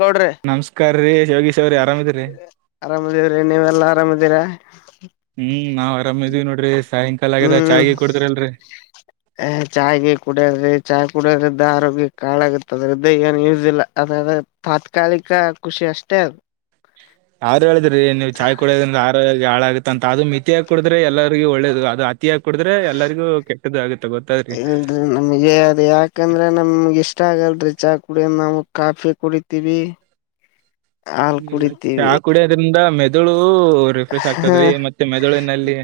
ಗೌಡ್ರಿ ನಮಸ್ಕಾರ್ರೀ ಯೋಗೀಶ್ ಅವ್ರೆ ಆರಾಮಿದೀರ್ರಿ. ಅರಾಮದೀವ್ರಿ ನೀವೆಲ್ಲ ಅರಾಮಿದೀರಾ. ಹ್ಮ್ ನಾವ್ ಆರಾಮ ಇದೀವಿ ನೋಡ್ರಿ ಸಾಯಂಕಾಲ ಆಗೆದ ಚಾಯ್ ಗೀ ಕುಡ್ದೀರಿಲ್ರಿ. ಆ್ ಚಾಯ್ ಗೀ ಕುಡೆಲ್ರೀ ಚಾಯ್ ಕುಡಿಯೋದ್ರಿದ್ದ ಆರೋಗ್ಯಕ್ಕ ಹಾಳಾಗುತ್ತ ಅದ್ರದ್ದ ಏನ್ ಯೂಸ್ ಇಲ್ಲ ಅದಾದ ತಾತ್ಕಾಲಿಕ ಖುಷಿ ಅಷ್ಟೇ ಅದು. ಯಾರು ಹೇಳಿದ್ರಿ ನೀವು ಚಾಯ್ ಕುಡೋದ್ರಿಂದ ಆರೋಗ್ಯ ಹಾಳಾಗತ್ತಂತ ಅದು ಮಿತಿಯಾಗಿ ಕುಡದ್ರೆ ಎಲ್ಲರಿಗು ಒಳ್ಳೇದು ಅದು ತೇಳು ಕುಡದ್ರೆ ಎಲ್ಲರಿಗೂ ಕೆಟ್ಟದ್ದ ಆಗುತ್ತ ಗೊತ್ತಾದ್ರಿ. ಇಲ್ರಿ ನಮಗೆ ಅದು ಯಾಕಂದ್ರೆ ನಮ್ಗೆ ಇಷ್ಟ ಆಗಲ್ರಿ ಚಾ ಕುಡೆದು ನಾವು ಕಾಫಿ ಕುಡಿತೀವಿ. [inaudible] ಹಾಲ್ ಇಲ್ಲ ಚಹಾ ಕುಡಿತೀವಿ ಕುಡಿಯೋದ್ರಿಂದ ಮೆದುಳು ರಿಫ್ರೆಶ್ ಹ ಆಗ್ತದ್ರಿ ಮತ್ತೆ ಮೆದುಳಿನಲ್ಲಿ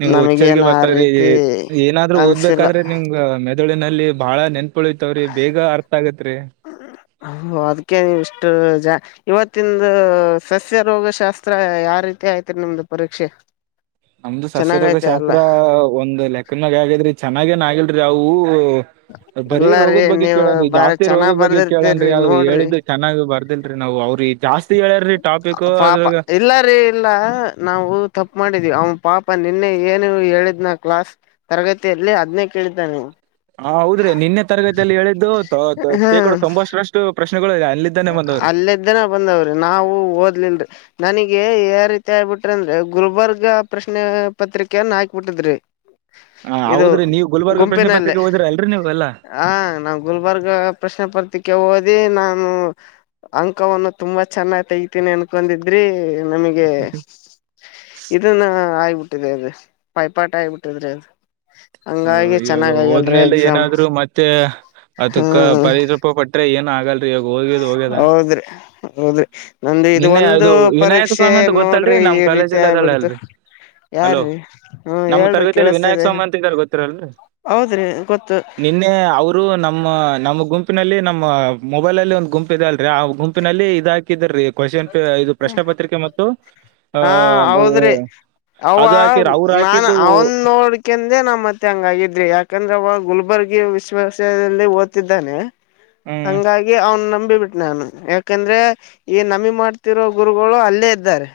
ನೀವು ಹುಚ್ಚರಿಗೆ ನಮಗೇನ್ [unintelligible] ಆ ರೀತಿ ನೀವು ಏನಾದ್ರೂ ಅನ್ಸಿಲ್ಲ ಓದ್ಬೇಕಾದ್ರೆ ನಿಮ್ ಈ ಮೆದುಳಿನಲ್ಲಿ ಬಾಳ ನೆನ್ಪುಳಿಯ್ತವ್ರಿ ಬೇಗ ಅರ್ಥ ಆಗತ್ರಿ. ಅ ಅದಕ್ಕೆ ಇಷ್ಟು ಜಾ ಇವತ್ತಿಂದು ಸಸ್ಯ ರೋಗಶಾಸ್ತ್ರ ಯಾವ ರೀತಿ ಆಯತ್ರಿ ನಿಮ್ದು ಪರೀಕ್ಷೆ. ನಮ್ದು ಸಸ್ಯ ರೋಗ ಚೆನ್ನಾಗೈತೆ ಅಲ್ಲ ಶಾಸ್ತ್ರ ಒಂದ್ ಲೆಕ್ಕದಮ್ಯಾಗ ಆಗ್ಯಾದ್ರಿ ಚೆನ್ನಾಗೇನ್ ಆಗಲ್ರಿ ಅವೂ ಬರೀ ಇಲ್ಲರೀ ರೋಗದ್ ಬಗ್ಗೆ ನೀವ್ ಕೇಳದು ಬಾರಿ ಜಾಸ್ತಿ ಚೆನ್ನಾಗ್ ರೋಗದ ಬಗ್ಗೆ ಬರ್ದಿರ್ತೀರಿ ಕೇಳನ್ರಿ ಆದ್ರರು ನೋಡ್ರಿ ಹೇಳಿದ ಚೆನ್ನಾಗ್ ಬರ್ದಿಲ್ರರಿ ನಾವವು ಅವ್ರಿ ಜಾಸ್ತಿ ಹೇಳ್ಯಾರಿ ಟಾಪಿಕ್ ಅದ್ರ ಇಲ್ಲಾರೀ. ಎಲ್ಲಾ ನಾವು ತಪ್ಪ ಮಾಡಿದೀವಿ ಅವ ಪಾಪ ನಿನ್ನೆ ಏನು ಹೇಳಿದ್ನ ಕ್ಲಾಸ್ ತರಗತಿಯಲ್ಲಿ ಅದ್ನೇ ಕೇಳಿದ್ದಾನೆ. ಹ ಹೌದ್ರಿ ನಿನ್ನೆ ತರಗತಿಯಲ್ಲಿ ಹೇಳಿದ್ದು ತೋ ತ ತೇಕಡ ತೊಂಬಷ್ಟರಷ್ಟು ಪ್ರಶ್ನೆಗಳು ಅಲ್ಲಿದ್ದ ಅಲ್ಲ್ದನ ಬಂದಾವ್ರಿ ನಾವು ಓದ್ಲಿಲ್ರಿ. ನನಗೆ ಯ ರೀತಿ ಆಗ್ಬಿಟ್ರಿ ಅಂದ್ರೆ ಗುಲ್ಬರ್ಗ ಪ್ರಶ್ನೆ ಪತ್ರಿಕೆಯನ್ನ ಹಾಕ್ಬಿಟ್ಟಿದ್ರಿ. ಹ ಇದು ಹೌದ್ರಿ ನೀವು ಗುಲ್ಬರ್ಗ ಪ್ರಶ್ನೆ ಪತ್ರಿಕೆ ಓದಿರಲ್ರಿ ನೀವೆಲ್ಲ. ಹಾ ನಾವು ಗುಲ್ಬರ್ಗ ಪ್ರಶ್ನೆ ಪತ್ತಿಕೆ ಓದಿ ನಾನು ಅಂಕವನ್ನು ತುಂಬಾ ಚೆನ್ನಾಗ್ ತೆಗಿತೀನಿ ಅನ್ಕೊಂಡಿದ್ರಿ ನಮಿಗೆ ಇದುನ್ನು ಆಗ್ಬಿಟ್ಟಿದೇ ಅದು ಬಾಯ್ ಪಾಠ ಆಗ್ಬಿಟ್ಟಿದ್ರಿ ಅದು. ಹಾ ಹಂಗಾಗಿ ಇವಾಗ ಚೆನ್ನಾಗ್ ಆಗಲ್ರಿ ಹೋದ್ಮೇಲೆ ಎಕ್ಸಾಮ್ ಏನಾದ್ರು ಮತ್ತೆ ಅದುಕ್ಕ ಹ್ಮ್ ಪರಿಜ ತು ಪಟ್ರೆ ಏನ್ ಆಗಲ್ ಹೌದ್ರಿ ಹೌದ್ರಿ ನನ್ದು ಇದು ನಿನ್ನೆ ಒಂದು ಅದು ವಿನಾಯಕ ಪರೀಕ್ಶ್ ತೇ ಸ್ವಾಮಿ ಅಂತ ಗೊತ್ತಲ್ರಿ ನೋಡ್ರಿ ನಮ್ ಈ ರೀತಿ ಕಾಲೇಜಲ್ಲಿ ಅದಲ್ಲ ಆಬಿಡ್ತು. ಅಲ್ರಿ ಹಲೋ ಯಾರ್ರಿ ಹ್ಮ್ ನಮ್ಮ ಹೇಳ್ರಿ ತರಗತಿಯಲ್ಲಿ ವಿನಾಯಕ ಕೇಳಿಸ್ತಿದೆ. ಸ್ವಾಮಿ ಅಂತ ಇದಾರೆ ಗೊತ್ತಿರಲ್ರಿ ಹೌದ್ರಿ ಗೊತ್ತು. ನಿನ್ನೆ ಅವರು ನಮ್ಮ ನಮ್ಮ ಗುಂಪಿನಲ್ಲಿ ನಮ್ಮ ಮೊಬೈಲ್ ಅಲ್ಲಿ ಒಂದ್ ಗುಂಪ್ ಇದೆ ಅದ್ [unintelligible] ಆ ಗುಂಪಿನಲ್ಲಿ ಇದ ಹಾಕಿದ್ರೀ ಕ್ವಶನ್ ಪೇ ಇದು ಪ್ರಶ್ನೆ ಪತ್ರಿಕೆ ಮತ್ತು ಆ ಅದು ಅವಾ ಹಾಕಿರ್ ಅವ್ರು ನಾನ್ ಹಾಕಿದ್ದು ಅವನ್ ನೋಡಿ ಕೆಂದೆ ನಾ ಮತ್ತೆ ಹಂಗಾಗಿದ್ ಯಾಕಂದ್ರೆ ಅವ ಗುಲ್ಬರ್ಗದ ವಿಶ್ವ ವಿದ್ಯಾಲಯದಲ್ಲಿ ಓದ್ತಿದ್ದಾನೆ. ಹ್ಮ್ ಹಂಗಾಗಿ ಅವ್ನ್ ನಂಬಿ ಬಿಟೆ ನಾನು ಯಾಕಂದ್ರೆ ಈ ನಮಿ ಮಾಡ್ತಿರೋ ಗುರುಗಳು ಅಲ್ಲೇ ಇದ್ದಾರೆ.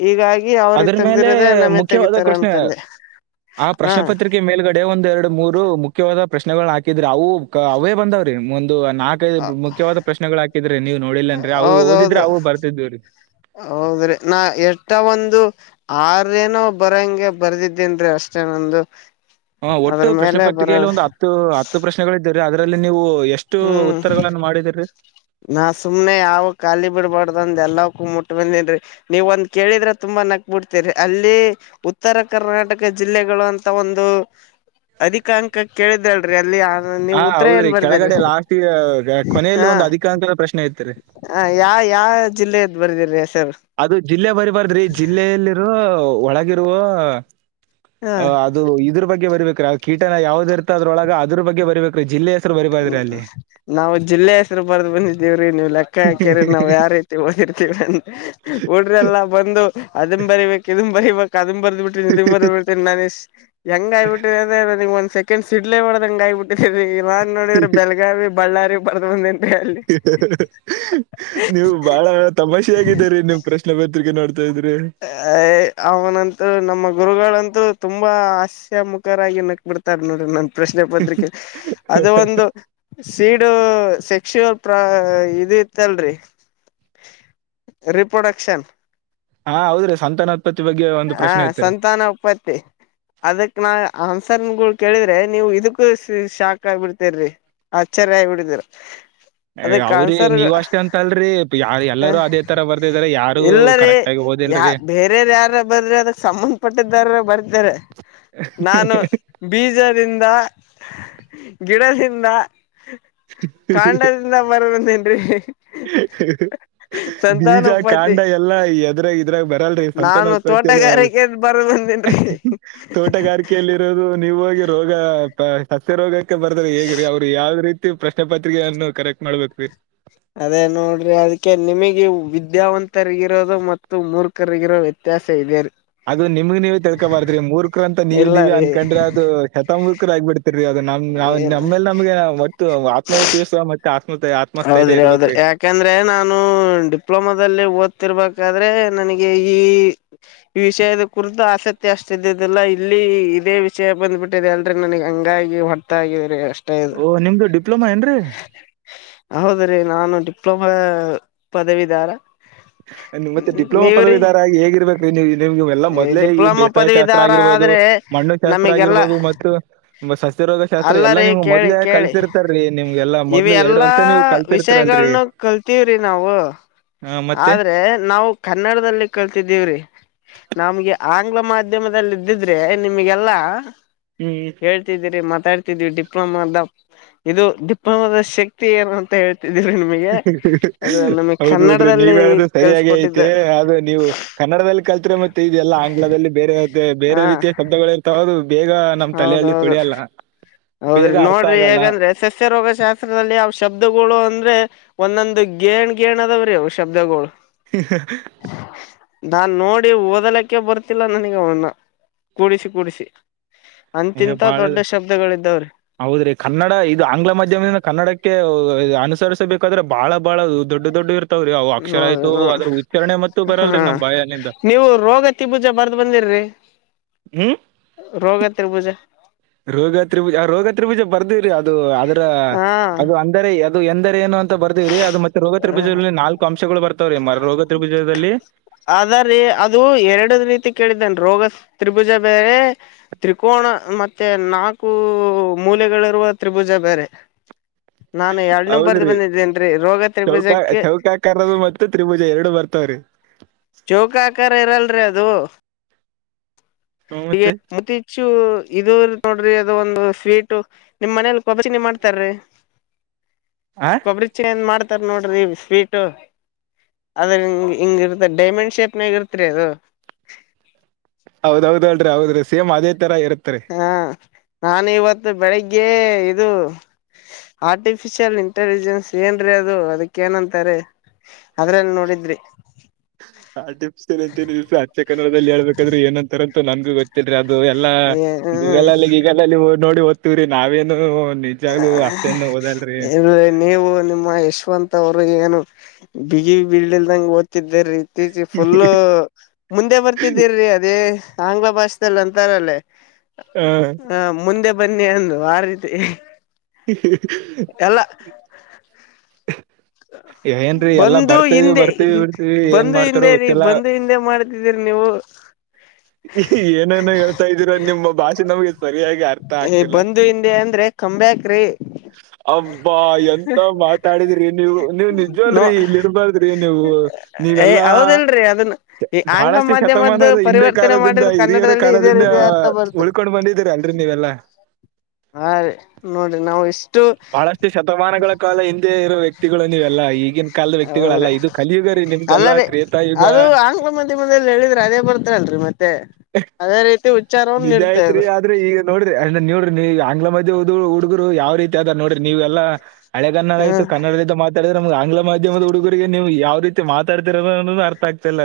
ಹೀಗಾಗಿ ಅದ್ರ ಅವ್ರಿಗ್ ಮೇಲೆ ತೆಗ್ದಿರೋದೇ ನಮ್ಮೇ ಮುಖ್ಯವಾದ ತೆಗಿತಾರ ಅನ್ಕಂದೆ ಹಾ ಗೆ ಮೇಲ್ಗಡೆ ಒಂದ್ ಎರಡು ಮೂರು ಮುಖ್ಯವಾದ ಪ್ರಶ್ನೆಗಳ್ನ ಹಾಕಿದ್ರೆ ಅವು ಕ ಅವೇ ಬಂದಾವ್ರೀ ಒಂದು ನಾಕ್ ಕೈದ್ ಮುಖ್ಯವಾದ ಪ್ರಶ್ನೆಗಳ್ ಹಾಕಿದ್ರಿ ನೀವ್ ನೋಡಿಲ್ಲ ಅನ್ರೀ ಅವು ಓದಿದ್ರೆ ಹೌದೌದು ಅವು ಬರ್ತಿದ್ವಿ ರೀ ಹೌದ್ರಿ ನಾ ಎಷ್ಟ ಒಂದು ಆರೇನೋ ಬರಂಗೆ ಬರ್ದಿದ್ದೇನ್ರಿ ಅಷ್ಟೇನಂದು ಹಾ ಒಟ್ಟು ಪ್ರಶ್ನೆ ಪತ್ರಿಕೆಯಲ್ಲಿ ಒಂದು ಹತ್ತು ಹತ್ತು ಪ್ರಶ್ನೆ ಗಳಿದ್ವು ರೀ ಅದ್ರಲ್ಲಿ ನೀವು ಎಷ್ಟು ಹ್ಮ್ ಉತ್ತರಗಳನ್ನು ಮಾಡಿದೀರಿ ನಾ ಸುಮ್ನೆ ಯಾವು ಖಾಲಿ ಬಿಡ್ಬಾರ್ದಂದ್ ಅಂದ ಎಲ್ಲಕ್ಕೂ ಮುಟ್ಬಂದಿನ್ರಿ ನೀವ್ ಒಂದ್ ಕೇಳಿದ್ರೆ ತುಂಬಾ ನಕ್ ಬಿಡ್ತಿರಿ ಅಲ್ಲಿ ಉತ್ತರ ಕರ್ನಾಟಕ ಜಿಲ್ಲೆಗಳು ಅಂತಾ ಒಂದು ಅಧಿಕ ಅಂಕ ಕೇಳಿದ್ರಲ್ರಿ ಅಲ್ಲಿ ನೀವು ಹಾ ಉತ್ತರ ಏನ್ ಹೌದ್ರಿ ಬರ್ದಿರಿ ಕೆಳಗಡೆ ಲಾಸ್ಟಿಗೆ ರಾ ಕೊನೆಯಲ್ಲಿ ಒಂದು ಅಧಿಕಾಂಕ ಪ್ರಶ್ನೆ ಇತ್ತ ರೀ ಹಾ ಯಾ ಯಾ ಜಿಲ್ಲೆಯದ್ ಬರ್ದೀರಿ ಹೆಸರು ಅದು ಜಿಲ್ಲೆ ಬರಿಬಾರ್ದ್ರಿ ಜಿಲ್ಲೆಯಲ್ಲಿರೋ ಒಳಗಿರುವ ಆ ಹ ಅದು ಇದುರ್ ಬಗ್ಗೆ ಬರಿಬೇಕ ಆ ಕೀಟನ ಯಾವ್ದಿರ್ತ ಅದ್ರೊಳಗ ಅದ್ರು ಬಗ್ಗೆ ಬರಬೇಕ್ರಿ ಜಿಲ್ಲೆ ಹೆಸ್ ಹ್ಮ ನಾವ್ ಜಿಲ್ಲೆ ಹೆಸ್ರು ಬರ್ದ್ ಬಂದಿದ್ದೀವ್ರಿ ನೀವ್ ಲೆಕ್ಕ ಹಾಕ್ಯರ ನಾವ್ ಯಾರೀ ಓದಿರ್ತೀವ್ ಹುಡುಗ್ರು ಎಲ್ಲಾ ಬಂದು ಅದುನ್ ಬರಿಬೇಕ್ ಇದುನ್ ಬರಿಬೇಕ್ ಅದನ್ ಬರ್ದ್ ಬಿಟ್ ಟ್ಟಿ ಇದುನ್ ಬರಿಬೇಕ್ [unintelligible] ಹೆಂಗ ಆಗ್ಬಿಟ್ಟಿದಂದ್ರ್ ಒಂದ್ ಸೆಕೆಂಡ್ ಸಿಡ್ಲೆ ಬಡ್ದಂಗ ಆಗ್ಬಿಟ್ಟಿದೆ ರೀ ಇವಾಗ ನೋಡಿದ್ರೆ ಬೆಳಗಾವಿ, ಬಳ್ಳಾರಿ, ಬರದಬಂದೀನಿ [inaudible] ನೀವು ಬಾಳ ತಮಾಷೆ ಆಗಿದ್ದೀರಿ ನಿಮ್ ಪ್ರಶ್ನೆ ಪತ್ರಿಕೆ ನೋಡ್ತಾ ಇದ್ರಿ ಏ ಅವನಂತ ನಮ್ಮ ಗುರುಗಳಂತೂ ತುಂಬಾ ಹಾಸ್ಯ ಮುಖರಾಗಿ ನಕ್ಬಿಡ್ತಾರ ನೋಡ್ರಿ ನನ್ ಪ್ರಶ್ನೆ ಪತ್ರಿಕೆ ಅದ ಒಂದು ಸೀಡು ಸೆಕ್ಶುಅಲ್ ಪ್ರಾ ಇದು ಇತ್ತಲ್ರಿ ರೀ ಪ್ರೊಡಕ್ಷನ್ ಹಾ ಹೌದ್ರಿ ಸಂತಾನೋತ್ಪತ್ತಿ ಬಗ್ಗೆ ಒಂದು ಹಾ ಪ್ರಶ್ನೆ ಇತ್ರಿ ಸಂತಾನ ಉತ್ಪತ್ತಿ ಅದಕ್ ನಾ ಅನ್ಸರ್ಗಳ್ ಕೇಳಿದ್ರೆ ನೀವು ಇದುಕ್ಕು ಶಾಕ್ ಆಗ್ಬಿಡ್ತೀರ್ರಿ. ಆಚ್ಚರಿ ಆಗ್ಬಿಡತ್ತಿರಿ ಅವ್ರೀ ನೀವ್ ಅಷ್ಟೇ ಅಂತ ಅಲ್ರಿ ತ್ ಯಾ ಹ ಎಲ್ಲರೂ ಅದೇ ತರಾ ಬರ್ದಿದರೆ ಯಾರು ಇಲ್ಲರಿ ಕರೆಕ್ಟ್ ಆಗಿ ಓದ್ ಯಾ ಬೇರೆವ್ರ್ ಯಾರದರ ಅದಾರೀ ಅದಕ್ ಸಂಬಂಧಪಟ್ಟಿದ್ದಾರ ಬರ್ತರೆ ನಾನು ಬೀಜದಿಂದಾ, ಗಿಡದಿಂದಾ, ಕಾಂಡದಿ ದ ಬರದಂದೇನ್ರಿ ಹ್ಹ್ ಹ್ಹ್ ಬೀಜಾ ಸಂತಾನೋಪತಿ ಕಾಂಡಾ ಎಲ್ಲಾ ಎದುರಾ ಇತ್ತು ಇದ್ರಾಗ್ ಬರಲ್ರಿ ಸಂತಾನ ನಾನು ಉತ್ಪತ್ತಿಯಲ್ಲಿ ತೋಟಗಾರಿಕೆ ಬರ ಬಂದೇನ್ರಿ ತೋಟಗಾರಿಕೆಯಲ್ಲಿ ದು ನೀವು ಹೋಗಿ ರೋಗ ಸಸ್ಯ ರೋಗಕ್ಕೆ ಬರ್ದ್ರ ಹೇಗ ರೀ ಅವ್ರು ಯಾವ್ದ ರೀತಿ ಪ್ರಶ್ನೆ ಪತ್ರಿಕೆಯನ್ನು ಕರೆಕ್ಟ್ ಮಾಡ್ಬೇಕ ರೀ ಅದೇ ನೋಡ್ರಿ ಅದಕ್ಕೆ ನಿಮಗೆ ವಿದ್ಯಾವಂತರಿಗಿರೋದು ಮತ್ತು ಮುರ್ಖ ಕ್ಕಗರ ವ್ಯತ್ಯಾಸ ಇದೆರಿ ಅದು ನಿಮ್ಗ್ ನೀವೇ ತಿಳ್ಕೊಬಾರತರಿ ಮೂರ್ಖರ ಅಂತ ನೀವ ಇಲ್ಲ ನೀವೇ ರೀ ಅನ್ಕೊಂಡ್ರೆ ಅದು ಸೆತ್ ಮೂರ್ಖರು ಆಗ್ಬಿಡ್ತಿರಿ ಅದು ನಮ್ ನಮ್ಮೇಲೆ ನಮಗೆ ಒಟ್ಟ ಆತ್ಮವಿಶ್ವಾಸ ಮ ಆತ್ಮ ಆತ್ಮಸ್ಥೈರ್ಯ ಹೌದ್ರಿ ಇರ್ಬೇಕ ಹೌದ್ರಿ ರಿ ಯಾಕಂದ್ರೆ ನಾನು ಡಿಪ್ಲೊಮಾದಲ್ಲಿ ಓದ್ತಿರ್ಬೇಕಾದ್ರೆ ನನಗೆ ಈ......... ಈ ವಿಷಯದ ಕುರಿತು ಆಸಕ್ತಿ ಅಷ್ಟ ಇದ್ದದಲ್ಲಾ ಇಲ್ಲಿ ಇದೇ ವಿಷಯ ಬಂದ್ಬಿಟ್ಟು. ದೆ ಅಲ್ ನನಗ್ ಹಂಗಾಗಿ ಹೊರ್ತಗೀ ಅಷ್ಟ. ಓ ನಿಮ್ದು ಡಿಪ್ಲೊಮಾ ಏನ್ರೀ. ಹೌದ್ರೀ ನಾನು ಡಿಪ್ಲೊಮಾ ಪದವಿದಾರ. ಮತ್ತೆ ಡಿಪ್ಲೊಮಾ ನೀವ್ರಿ ಪದವಿದಾರೆ ಹೇಗ ಇರ್ಬೇಕು. ನಿಮ್ಗೆ ಇವೆಲ್ಲಾ ಮೊದಲೇ ಈ ಡಿಪ್ಲೊಮಾ ಬೇಸಾಯ ಶಾಸ್ತ್ರ ಪದವಿದಾರ ಆಗಿರ್ಬಹದು ಆದ್ರೆ ಮಣ್ಣು ಶಾಸ್ತ್ರ ನಮಗೆಲ್ಲ ಆಗಿರ್ಬಹದು ಮತ್ತು. ಸಸ್ಯ ರೋಗ ಶಾಸ್ತ್ರ ಎಲ್ಲ ಅಲ್ಲರಿ ನಿಮ್ ಕೇಳಿ ಮೊದಲೇ ಕೇಳಿ ಕಸಿರ್ತಾರ ರೀ ನಿಮ್ಗೆಲ್ಲ ಮೊದ್ಲು ಎರಡು ವರ್ಷ ನೀವು ಕಲ್. ವಿಷಯಗಳನ್ನ ಕಲ್ತವ್ರಿ ನಾವು. ಹಾ ಮತ್ತೆ. ಮತ್ತೆ ನಾವು ಕನ್ನಡದಲ್ಲಿ ಕಲ್ತಿದ್ದೀವ್ರೀ. ನಮ್ಗೆ ಆಂಗ್ಲ ಮಾಧ್ಯಮದದಲ್ಲಿ ಇದ್ದಿದ್ರೆ ನಿಮಗೆಲ್ಲಾ. ಹ್ಮ್. ಹೇಳ್ತಿದೀರಿ ಮಾತಾಡ್ತಿದೀವಿ ಡಿಪ್ಲೊಮಾ ಅಂದ. ಇದು ಡಿಪ್ಲೋಮವದ ಶಕ್ತಿ ಏನು ಅಂತ ಹೇಳ್ತಿದೀರಿ ನಿಮಗೆ. ಹ್ಮ್ ಅದು ಹ್ಮ್..... ನಮಗ್ ಹೌದ್ ಬಿಡ್ರಿ ನೀವ ಕನ್ನಡದಲ್ಲಿ ಹೇಳದು ಸರಿಯಾಗಿ ಐತಿ ಕಲ್ಸಕೊಟ್ಟಿದ್ದಾರೆ ಆದ್ರ ನೀವು. ಕನ್ನಡದಲ್ಲಿ ಕಲ್ತ ಮತ್ತೆ ಇದೆಲ್ಲ ಆಂಗ್ಲದಲ್ಲಿ ಬೇರೆ ಬೇರೆ ಹಾ ರೀತಿಯ ಶಬ್ದಗಳು. ಹೌದು ಬೇಗ ನಮ್ ತಲಹಳ್ಳಿ ಹೌದೌದು ತುಳಿಯಲ್ಲ ಬೇಗ ಹೌದ್ರಿ ಅರ್ಥ ನೋಡ್ರಿ ಆಗಲ್ಲ. ಹೇಗಂದ್ರೆ ಸಸ್ಯ ರೋಗಶಾಸ್ತ್ರದಲ್ಲಿ ಅವ ಶಬ್ದಗಳು ಅಂದರೆ. ಒಂದೊಂದು ಗೇಣ್ ಗೇಣ ಅದಾವ್ರಿ ಶಬ್ದಗಳು. ಹ ಹಾ. ನಾನ್ ನೋಡಿ ಓದಲಕ್ಕೆ ಬರ್ತಿಲ್ಲ ನನಗೆ ಅವನ್ನ ಕೂಡಿಸಿ ಕೂಡಿಸಿ. ಏ ಅಂತಿಂತ ಬಹಳ ದೊಡ್ಡ ಶಬ್ದಗಳ ಇದಾವ್ರಿ. ಹೌದ್ರಿ ಕನ್ನಡ ಇದು ಆಂಗ್ಲ ಮಾಧ್ಯಮದಿಂದ ಕನ್ನಡಕ್ಕೆ ಅನುಸರಿಸಬೇಕಾದ್ರೆ ಬಹಳ ಬಹಳ ದೊಡ್ಡ ದೊಡ್ಡ ಇರಾತ. ನೋಡಿ ನೋಡ ಮತ್ತು ಹಾ ಬರಲ್ರಿ ನಮ್ ಬಾಯಲ್ಲಿಂದ ನೀವು ರೋಗ. ಪ್ರತಿ ಭುಜ ಬರ್ದ ಬಂದಿರ್ರರಿ. ಹ್ಮ್. ರೋಗ ತಿಭೂಜಾ. ರೋಗತ್ರಿಭುಜ ರೋಗತ್ರಿಭುಜ ಬರ್ದವ್ರೀ ಅದು ಅದ್ರ ಹಾ ಅದು. ಅದು ಎಂದರೆ ಏನು ಅಂತ ಬರ್ದರಿ ಅದು ಮತ್ತೆ ರೋಗತ್ಬೀಜಗಳಲ್ಲಿ ನಾಲ್ಕು. ಅಂಶಗಳು ಬರ್ತಾವ್ರೀ ಮ ರೋಗ ತ್ರಿಭುಜದಲ್ಲಿ. ಅದ ರೀ ಅದು ಎರಡ ರೀತಿ ಕೇಳಿದ್ದನ್ ರೋಗ ತ್ರಿಭುಜ ಬೇರೆ. ತ್ರಿಕೋನ ಮತ್ತೆ ನಾಲ್ಕು ಮೂಲೆಗಳಿರುವ ತ್ರಿಭುಜ ಬೇರೆ. ನಾನು ಎರಡ್ನ ಬರ್ದ್ ಹೌದ್ರಿ ಬಂದಿದ್ದೇನರಿ ರೋಗತ್ರಿಭುಜಕ್ಕೆ. ಕರದು ಮತ್ತು ತ್ರಿಭುಜ ಎರಡು ಬರ್ತವ್ರೀ. ಚೌಕ ಆಕಾರ ಇರಲ್ರಿ ಅದು ಹ್ಮ್ ಮತ್ತೆ ಈ. ಶು ಇ ನೋಡ್ರಿ ಅದ ಒಂದು ಸ್ವೀಟ್ ನಿಮ್ ಮನೇಲಿ ಕಬರಿ ಚಿನಿ ಮಾಡ್ತಾರೀ. ಆ. ಕುಬರಿಚಿನ್ನಿ ಏನ್ ಮಾಡ್ತಾರ್ ನೋಡ್ರಿ ಸ್ವೀಟ್. ಅದ್ರಿ ಹಿಂಗ ಇರ್ತ ಡೈಮಂಡ್ ಶೇಪ್ನಾಗ ಇರ್ತ್ರಿ ಅದು. ಹೌದದ್ಲ್ರರಿ ಹೌದ್ರೀ ಸೇಮ್ ಅದೇ ತರ ಇರತ್ರಿ. ಹಾ ನಾನು ಇವತ್ತು ಬೆಳಗ್ಗೆ ಇದು.... ಆರ್ಟಿಫಿಶಿಯಲ್ ಇಂಟೆಲಿಜೆನ್ಸ್ ಏನ್ರೀ ಅದು ಅದಕ್ಕ ಏನಂತಾರೆ. ಅದ್ರಲ್ಲಿ ನೋಡಿದ್ರಿ. ಆಟ್ರಿಫಿಸಲ್ ಅಂತ ಅಚ್ಚೆ ಕನ್ನಡದಲ್ಲಿ ಹೇಳ್ಬೇಕಾದ್ರೆ ಏನಂತಾರಂತ ನನ್ಗೂ ಗತ್ತ. ಿ ಅದು ಎಲ್ಲಾ ಹ್ಮ್ ಗೂಗಲಲ್ಲಿ ಗೀಗಲಲ್ಲಿ ನೋಡಿ ಓದ್ತಿವ್ರಿ ನಾವೇನು [unintelligible] ಹ ಅಷ್ಟೇನು ಓದಲ್ರಿ ಇ ನೀವು ನಿಮ್ಮ ಯಶವಂತ್ ಅವ್ರು ಏನು ಬಿಗಿ ಬಿಲ್ಡಿಲ್ದಗೆ ಓದ್ಿ ದ್ದ ರೀ ೀಚಿ ಫುಲ್ಲ ಮುಂದೆ ಬರ್ತಿದ್ದರೀ ಅದೇ ಆಂಗ್ಲ ಭಾಷೆಲ್ಲ ಅಂತಾರಲ್ಲೇ ಹಾ. ಆ ಮುಂದೆ ಬನ್ನಿ ಅಂದು ಆ ರೀತಿ ಎಲ್ಲ ಹ ಬಂದು ಹಿಂದೆ ಬರ್ತೀವಿ ಬಿಡ್ತೀವಿ ಏನ್ ಬಂದು ಮಾಡ್ತಾರೋ ಹಿಂದೆ ರೀ ಗೊತ್ತಿಲ್ಲ ಬಂದು ಹಿಂದೆ ಮಾಡ ೀರಿ ನೀವು ಏನೇನ ಹೇಳ್ತಾ ಇದ್ರಾ ನಿಮ್ಮ ಭಾಷೆ ನಮ್ಗೆ ಸರಿಯಾಗಿ ಅರ್ಥ ಆಗ್ತ ಬಂದು ಹಿಂದೆ ಅಂದ್ರೆ ಕಂಬ್ಯಾಕ್ ರೇ ಅಬ್ಬಾ ಎಂತ ಮಾತಾಡಿದ್ರಿ ನೀವು ನೀವ್ ನೋ ನಿಜವಲ್ರಿ ಇಲ್ಲಿ ಇಡ್ಬ್ದ್ರಿ ನೀವು ಏ ನೀವೆಲ್ಲಾ ಹೌದಲ್ರಿ ಅದನ್ನ ಈ ಆಂಗ್ಲ ಬಹಳಷ್ಟು ಮಾಧ್ಯಮದ್ದು ಶತಮಾನದ ಹಿಂದೆ ಪರಿವರ್ತನೆ ಕಾಲದಿಂದ ಮಾಡಿದ್ರ ಹಿರಿಯರ ಕನ್ನಡದಲ್ಲಿ ಇದೇ ಕಾಲದಿಂದ ರೀತಿ ಅರ್ಥ ಬರ್ತ್ರಿ ಹುಳ್ಕ ತೊಂಡ ಬಂದಿದೀರಿ ಅಲ್ರಿ ನೀವೆಲ್ಲ ಹಾ ರೀ ನೋಡ್ರಿ ನಾವು ಇಷ್ಟು ಬಹಳಷ್ಟು ಶತಮಾನಗಳ ಕಾಲ ಹಿಂದೆ ಇರುವ ವ್ಯಕ್ತಿ ವ್ಯಕ್ತಿಗಳು ನೀವೆಲ್ಲಾ ಈಗಿನ ಕಾಲದ ಹೌದ್ರಿ ವ್ಯಕ್ತಿಗಳಲ್ಲ ಇದು ಕಲಿಯುಗ ರೀ ನಿಮ್ಗೆಲ್ಲಾ ಅಲ್ಲರಿ ತ್ರೇತಾಯುಗ ಅದು ಆಂಗ್ಲ ಮಾಧ್ಯಮದಲ್ಲಿ ಹೇಳಿದ್ರೆ ಅದೇ ಬರ್ತಲ್ರಿ ಮತ್ತೆ ಅದೇ ರೀತಿ ಉಚ್ಚಾರವನ್ನು ನಿಜ ನೀಡ್ತ ಐತ್ರಿ ಅದು ಆದ್ರೆ ಈಗ ನೋಡ್ರಿ ಅಂದ್ರ ನೋಡ್ರಿ ನೀವ ಆಂಗ್ಲ ಮಧ್ಯ ಓದು ಹುಡುಗರು ಯಾವ ರೀತಿ ಆದದ ನೋಡ್ರಿ ನೀವೆ ಎಲ್ಲಾ ಹಳೆಗನ್ನಡ ಹ ಆಯತು ಕನ್ನಡದ್ದ ಮಾ ಥಡಿದ್ರೆ ನಮಗೆ ಆಂಗ್ಲ ಮಾಧ್ಯಮದ ಹುಡುಗರಿಗೆ ನೀವು ಯಾವ ರೀತಿ ಮತಡ್ತಿರೋನ್ನೋದು ಅರ್ಥ ಆಗ್ತಿಲ್ಲ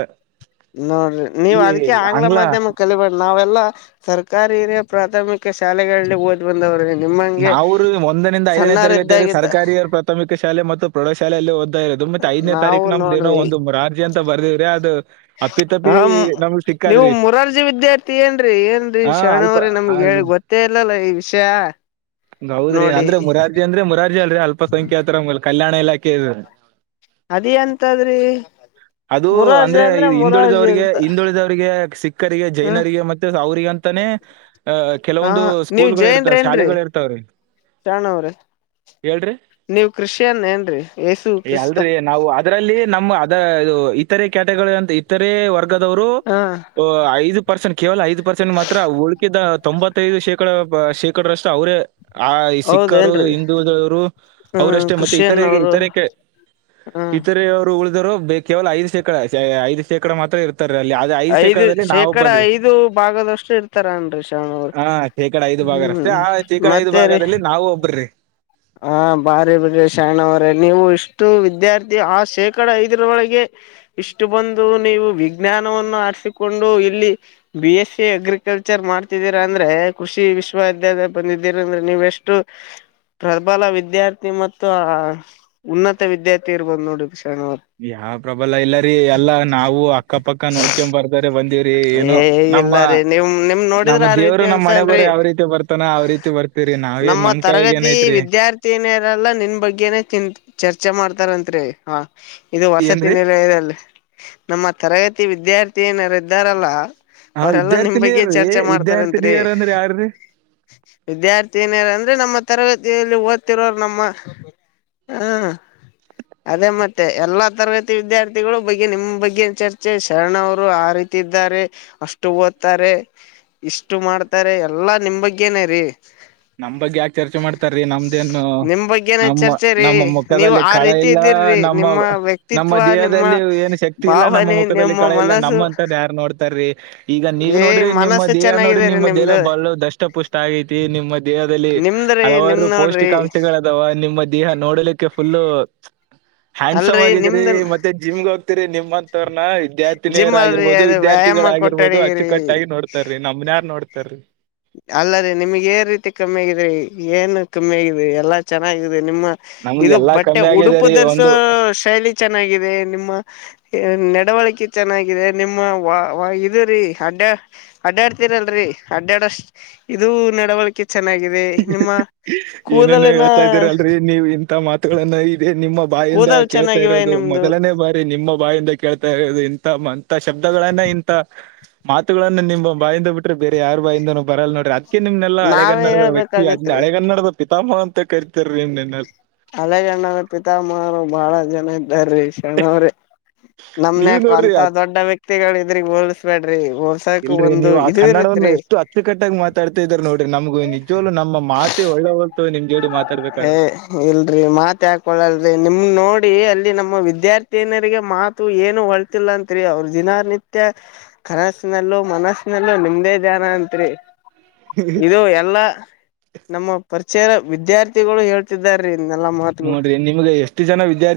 ನೋಡ್ರಿ ನೀವ್ ಈ ಅದ್ಕ್ಕೆ ಆಂಗ್ಲ ಮಾಧ್ಯಮಕ್ಕೆ ಕಲಿಬ್ಬಯಾಡ್ ನಾವೆಲ್ಲಾ ಸರ್ಕಾರಿ ಹಿರಿಯ ಪ್ರಾಥಮಿಕ ಶಾಲೆಗಳಲ್ಲಿ ದ ಬಂದವ್ರೆ ನಿಮ್ಮ ನಾವುರೀ ಒಂದರಿಂದ ಐದನೇ ತರಗತಿಯವರಗ ಸರ್ಕಾರಿ ಪ್ರಾಥಮಿಕ ಶಾಲೆ ಮತ್ತು ಪ್ರೌಢಶಾಲೆಯಲ್ಲಿ ಓದ್ಾ ಇರೋದು ಮತ್ತೆ ಐದನೇ ನಾವು ತಾರೀಕು ನಮ್ದ ಏನೋ ನೋಡ್ರಿ ಒಂದು ಮುರಾರ್ಜಿ ಅಂತ ಬರ್ದೇವ್ರಿ ಅದು ಅಪ್ಪಿತಪ್ಪಿ ಹ ನಮ್ಗ್ ನೀವು ಸಿಕ್ಕಾದ್ರಿ ಮುರಾರ್ಜಿ ವಿದ್ಯಾರ್ಥಿ ಏನ್ರೀ ಏನ್ರೀ ಹಾ ಅಲ್ಪ ಶಣವ್ರಿ ಆ, ನಮ್ಗೆ ಗೊತ್ತ ತ್ತೇಲ್ಲಲ್ಲ ಈ ವಿಷಯ ಹೌದ್ರಿ ನೋಡಿ ಅಂದ್ರೆ ಮುರಾರ್ಜಿ ಅಂದ್ರೆ ಮುರಾರ್ಜಿ ಅಲ್ರರಿ ಅಲ್ಪಸಖ್ಯಾತ್ರಕಲ್ಯಾಣ ಇಲಾಖೆ ಇದರಿ ಅದ ಎಂತದ್ರಿ ಅದು ಅಂದ್ರೆ ಹಿಂದುಳಿದವರಿಗೆ ಇರ್ತ ಹಿಂದುಳಿದವರಿಗೆ ಸಿಕ್ಕರಿಗೆ ಹ ಜೈನರಿಗೆ ಮತ್ತೆ ಅವ್ರಿಗೆ ಅಂತಾನೇ ಅಹ ಹಾ ಕೆಲವೊಂದು ಸ್ಕೂಲ್ಗಳ ಇರ್ತಾವ ಶಾಲೆಗಳ ಇರ್ತಾವ್ರೀ ಶಾಣವ್ರೆ ಹೇಳ್ರಿ ನೀವ್ ಕ್ರಿಶ್ಚಿಯನ್ ಏನ್ರೀ ಏಸು ಏ, ಕ್ರಿಸ್ತ ಅಲ್ರಿ ನಾವು ಅದರಲ್ಲಿ ನಮ್ಮ ಅದ ಇದು ಇತರೆ ಕ್ಯಾಟಗಳು ಅಂತ ಇತರೆ ವರ್ಗದವರು ಹಾ ಐದು ಪರ್ಸೆಂಟ್ ಕೇವಲ ಐದು ಪರ್ಸೆಂಟ್ ಮಾತ್ರ ಉಳಕಿದ ತೊಂಬತ್ತೈದು ಶೇಕಡ ಶೇ ಕಡರಶ್ಟು ಅವರೆ ಆ ಈ ಸಿಕ್ಕರು ಹೌದೇನ್ರಿ [unintelligible] ಹ್ಮ್ ಅವರಷ್ಟೇ ಮತ್ತೆ ಕ್ರಿಶ್ಚಿಯನ್ ಇತರೆ ಅವರು ಇತರಕ್ಕೆ ಹ್ಮ್ ಇತರವರು ಉಳಿದರು ಬೇ ಕೇವಲ ಐ ಶೇಕಡ ಐ್ ಶೇಕಡ ಮಾತ್ರ ಇರು ಅ [unintelligible] ಐದು ಶೇಕಡ ಐದು ಭಾಗದಷ್ಟು ಇರ್ತಾರನ್ರೀ ಶವನವರು ಹಾ ಶೇಕಡ ಐದು ಭಾಗ ಅಷ್ಟೇ ಹ್ಮ್ ಆ ಶೇಕಡ ಐದು ಮತ್ತೆ ರೀ ಭಾಗದಲ್ಲಿ ನಾವು ಒಬ್ರಿ ಹ ಬಾರಿ ಬರಿ ಶರಣವ್ರ ನೀವು ಇಷ್ಟು ವಿದ್ಯಾರ್ಥಿ ಆ ಶೇಕಡ ಐದರೊಳಗೆ ಇಷ್ಟು ಬಂದು ನೀವು ವಿಜ್ಞಾನವನ್ನು ಆರಿಸಿಕೊಂಡು ಇಲ್ಲಿ ಬಿ ಎಸ್ ಸಿ ಅಗ್ರಿಕಲ್ಚರ್ ಮಾಡ್ತಿದ್ದೀರಾ ಅಂದ್ರೆ ಕೃಷಿ ವಿಶ್ವವಿದ್ಯಾಲಯ ಬಂದಿದ್ದೀರಾ ಅಂದ್ರೆ ನೀವ್ ಎಷ್ಟ ಎಷ್ಟು. [unintelligible] ಪ್ರಬಲ ವಿದ್ಯಾರ್ಥಿ ಮತ್ತು ಹಾ ಹ ಉನ್ನತ ವಿದ್ಯಾರ್ಥಿ ಇರ್ಬೋದು ನೋಡ ಸರ್ ಅವ. [unintelligible] ಯಾವ ಪ್ರಬಲ ಇಲ್ಲರಿ ಎಲ್ಲಾ ನಾವು ಅಕ್ಕಪಕ್ಕ ನೋಡ್ಕೊಂಡ್ ಬರ್ತಾರೆ ಬಂದಿವಿ. ಏನೋ ಏ ನಮ್ಮ ಇಲ್ಲ ರೀ ನಿಮ್ ನಿಮ್ ನೋಡಿದ್ರ ನಮ್ಮ ಆ ದೇವರು ರೀತಿ ನಮ್ಮ ಹನೆ ಅನ್ಸಲ್ರಿ ಬರಹ ಯಾವ ರೀತಿ ಬರ್ತಾನ ಅವ ರೀತಿ ಬರ್ತ. ರಿ ನಾವ ಏನ್ ನಮ್ಮ ಕೈಯಾಗ ಏನ್ ಐತ್ರಿ. [unintelligible] ಸೀನಿಯರ್ ಎಲ್ಲ ನಿನ್ನ ಬಗ್ಗೆನೆ ತಿನ್ ಚರ್ಚೆ ಮಾಡ್ತಾರ ಅಂತರಿ ಹಾ. [unintelligible] ಇದು ಏನ್ರಿ ವಸತಿ ನಿಲಯದಲ್ಲಿ ನಮ್ಮ ತರಗತಿ ವಿದ್ಯಾರ್ಥಿ ಏನಾರ ಇದ್ದಾರಲ್ಲ. ಹಾ ಅವರ ಎಲ್ಲಾ ನಿಮ್ಮ ಬಗ್ಗೆ ವಿದ್ಯಾರ್ಥಿನಿಯರ್ರೀ ಚರ್ಚೆ ಮಾಡ್ತಾರಂತ್ರಿ. ವಿದ್ಯಾರ್ಥಿನಿಯರ್ ಅಂದ್ರ ಯಾರ್ರೀ [unintelligible] ವಿದ್ಯಾರ್ಥಿ ಏನರ ಅಂದ್ರೆ ನಮ್ಮ ತರಗತಿಯಲ್ಲಿ ಓದ್ತಿರೋರು ನಮ್ಮ. ಹಾ. [unintelligible] ಅದೇ ಮತ್ತೆ ಎಲ್ಲಾ ತರಗತಿ ವಿದ್ಯಾರ್ಥಿಗಳು ಬಗ್ಗೆ ನಿಮ್ಮ ಬಗ್ಗೆ ಚರ್ಚೆ ಶರಣವರು ಆ ರೀ [unintelligible] ಇದ್ದಾರೆ ಅಷ್ಟು ಓದ್ತಾರೆ. ಇಷ್ಟು ಮಾಡ್ತಾರೆ ಎಲ್ಲಾ ನಿಮ್ಮ ಬಗ್ಗೆನೆೇ ರೀ. ನಮ್ಮ ಬಗ್ಗೆ ಯಾಕೆ ಚರ್ಚೆ ಮಾಡ್ತಾರೀ ನಮ್ಮದ ಏನು ನಿಮ್ ಬಗ್ಗೆನ ನಮ್ಮ ಚರ್ಚೆ ರೀ ನಮ್ಮ ನೀವು ಮುಖದಲ್ಲಿ ಆ ಕಳ ರೀತಿ ಇಲ್ಲ ಇದ್ದೀರ್ರಿ ನಮ್ ನಿಮ್ಮ ನಮ್ಮ ನಮ್ಮ ವ್ಯಕ್ತಿತ್ವ ನಿಮ್ಮ ದೇಹದಲ್ಲಿ ಏನು ಶಕ್ತಿ ಇಲ್ಲ ನಮ್ಮ ಭಾವನೆ ಮುಖದಲ್ಲಿ ನಿಮ್ಮ ಕಳೆ ಇಲ್ಲ ಮನಸ್ಸು ನಮ್ಮ ಅಂತವರನ್ನ ಯಾರು ನೋಡ್ [unintelligible] ತರಿ ಈಗ ನೀವ್ ಏ ನೋಡ್ರಿ ನಿಮ್ಮ ಮನಸ್ಸು ದೇಹ ನೋಡ್ರಿ ಚೆನ್ನಾಗಿದೇರಿ ನಿಮ್ಮ ದೇಲ ನಿಮ್ದು ಬಾಲೂ ದಷ್ಟ ಪುಷ್ಟ ಆಗೈತಿ ನಿಮ್ಮ [unintelligible] ದೇಹದಲ್ಲಿ ನಿಮ್ದ್ರಿ ನಿಮ್ ಹಲವಾರು ನೋಡ್ರಿ ಪೌಷ್ಟಿಕಾಂಶಗಳು ಅದವಾ ನಿಮ್ಮ ದೇಹ ನೋಡಲಿಕ್ಕೆ ಫುಲ್ಲು [unintelligible] ಹ್ಯಾಂಡ್ಸಮ್ ಅಲ್ರರಿ ಆಗಿದರಿ ನಿಮ್ದ ಮತ್ತೆ ಜಿಮ್ಗೆ ಹೋಗ್ತರಿ ನಿಮ್ [unintelligible] ನಿಮ್ಮಂತ ಅವರನ್ನ ವಿದ್ಯಾರ್ಥಿನಿಯರ ಜಿಮ್ ಅಲ್ರಿ ಆಗರ್ಬಹದು ಅದು ವಿದ್ಯಾರ್ಥಿಗಳಾ ವ್ಯಾಯಾಮ ಆಗಿರ್ಬಹುದು ಅಚ್ಚು ಕೊಟ್ಟಡಿಗಿರಿ ಕಟ್ಟಾಗಿ ನೋಡ [unintelligible] ತರಿ ನಮ್ಮನ ಯಾರ್ ನೋಡ್ತಾರೀ. [unintelligible] ಅಲ್ಲ ರಿ ನಿಮಗ ಏ ರೀತಿ ಕಮ್ಮಿ ಆಗಿದ್ರಿ ಏನ್ ಕಮ್ಮಿ ಆಗಿದಿ ಎಲ್ಲಾ ಚೆನ್ನಾಗಿದೆ ನಿಮ್ಮ [unintelligible] ನಮ್ಗ್ ಇದು ಎಲ್ಲಾ ಬಟ್ಟೆ ಕಮ್ಮಿ ಉಡುಪು ಆಗಿದೆರಿ ಧರಿಸೋ ಒಂದು ಶೈಲಿ ಚೆನ್ನಾಗಿದೆ ನಿಮ್ಮ ಯ ನಡೇವಳಿಕೆ ಚೆನ್ನಾಗಿದೆ ನಿಮ್ಮ ವಾ ವಾ ಇದು ರೀ ಅಡ್ಯಾ [unintelligible] ಅಡ್ಡಾಡ್ತಿನಲ್ಲರಿ ಅಡ್ಯಾಡ ವಷ್ಟು ಇದು ನಡುವಳಿ ಕಿತ್ತ. [unintelligible] ಚೆನ್ನಾಗಿದೆ ನಿಮ್ಮ ಕೂದಲಿನ. [unintelligible] ನೀವು ಇಂತಾ ಮಾತುಗಳನ್ನ ಇದೆ ನಿಮ್ಮ ಬಾಯಿಂದ ಕೂದಲ್ ಕೇಳ್ತಾ ಚೆನ್ನಾಗಿವೆ ಇರೋದು ನಿಮ್ದು ಮೊದಲನೇ ಬಾರಿ. [unintelligible] ಏ ನಿಮ್ಮ ಬಾಯಿಂದ ಕೇಳ್ತಾ ಇರೋದು ಇಂಥ ಮಂತ ಶಬ್ದಗಳನ್ನ ಇಂಥ [unintelligible] ಮಾತುಗಳನ್ನ ನಿಮ್ಮ ಬಾಯಿಂದ ಬಿಟ್ರೆ ಬೇರೆ ಯಾರು ಬಾಯಿಂದ ಬರಲ್ಲ ನೋಡ್ರಿ ಅದಕ್ಕೆ ನಿಮ್ಮನೆಲ್ಲ ಹಳೆ ನಾವೇ ಗನ್ನಡ ವೈ [unintelligible] ಈ ಇದ್ದ ಹೇಳ್ಬೇಕಾಗತ್ರಿ ಹೇಳೇ ಗನ್ನಡದ ಪಿತಾಮಹ ಅಂತ ಕರಿತಾರೀ ನಿನ್ನಲ್ಲ. [unintelligible] ಹಳೆ ಜನರ ಪಿತಾಮಹಾರು ಬಾಹಳ ಜನ ಇದ್ದಾರೀ ಶರಣ್ಣವರೇ. [unintelligible] ನೀವ್ ನಮ್ನಯಾಕ ನೋಡ್ರಿ ಅಂತ ಅದ್- ದೊಡ್ಡ ವ್ಯಕ್ತಿಗಳ ಇದ್ರ ಹಿಂಗ್ ಹೋಲಸಬ್ಯಾಡ್ರಿ ಹೋಲ್ಸಾಕ್ ಇಲ್ರಿ ಒಂದು ನೀವು ಆ ಇದು ಕನ್ನಡವನ್ನು ಇರುತ್ತರಿ. [unintelligible] ಎಷ್ಟು ಅಚ್ಚುಕಟ್ಟಾಗಿ ಮಾತಾಡ್ತಾ ಇದಾರೆ ನೋಡ್ರಿ ನಮಗು ನಿಜವಾಗ್ಲೂ ನಮ್ಮ ಮಾತೆ ಹೋಳ್ಳೆವಾಲ್ತ ಓ ನಿಮ್ಮ ಜೋಡಿ ಮಾತಾಡ್ಬೇಕ. [unintelligible] ಏ ಇಲ್ರರಿ ಮಾತ ಏಕ ಹೊಳಲ್ರರಿ ನಿಮ್ಮನ ನೋಡಿ ಅಲ್ಲಿ ನಮ್ಮ ವಿದ್ಯಾರ್ಥಿನಿಯರಿಗೆ ಮಾತ [unintelligible] ತು ಏನು ಹೊಂಟಿಲ್ಲ ಅಂತ್ರಿ ಅವ್ರ ದಿನಾ ನಿತ್ಯ. [unintelligible] ಕನಸನಲ್ಲೂ ಮನಸನಲ್ಲೂ ನಿಮ್ದೇ ಧ್ಯಾನ ಅಂತ್ರಿ. [inaudible] ಇದು ಎಲ್ಲಾ ನಮ್ಮ ಪರಿಚಯ ವಿದ್ಯಾರ್ಥಿಗಳು ಹೇಳ್ [unintelligible] ಅಂತಿದ್ದಾರೆ ಹಿಂಗ ಎಲ್ಲಾ ಮಾತಗೊಳ. [unintelligible] ನೋಡ್ರಿ ನಿಮ್ಗೆ ಎಷ್ಟು ಜನ ವಿದ್ಯಾರ್ಥಿ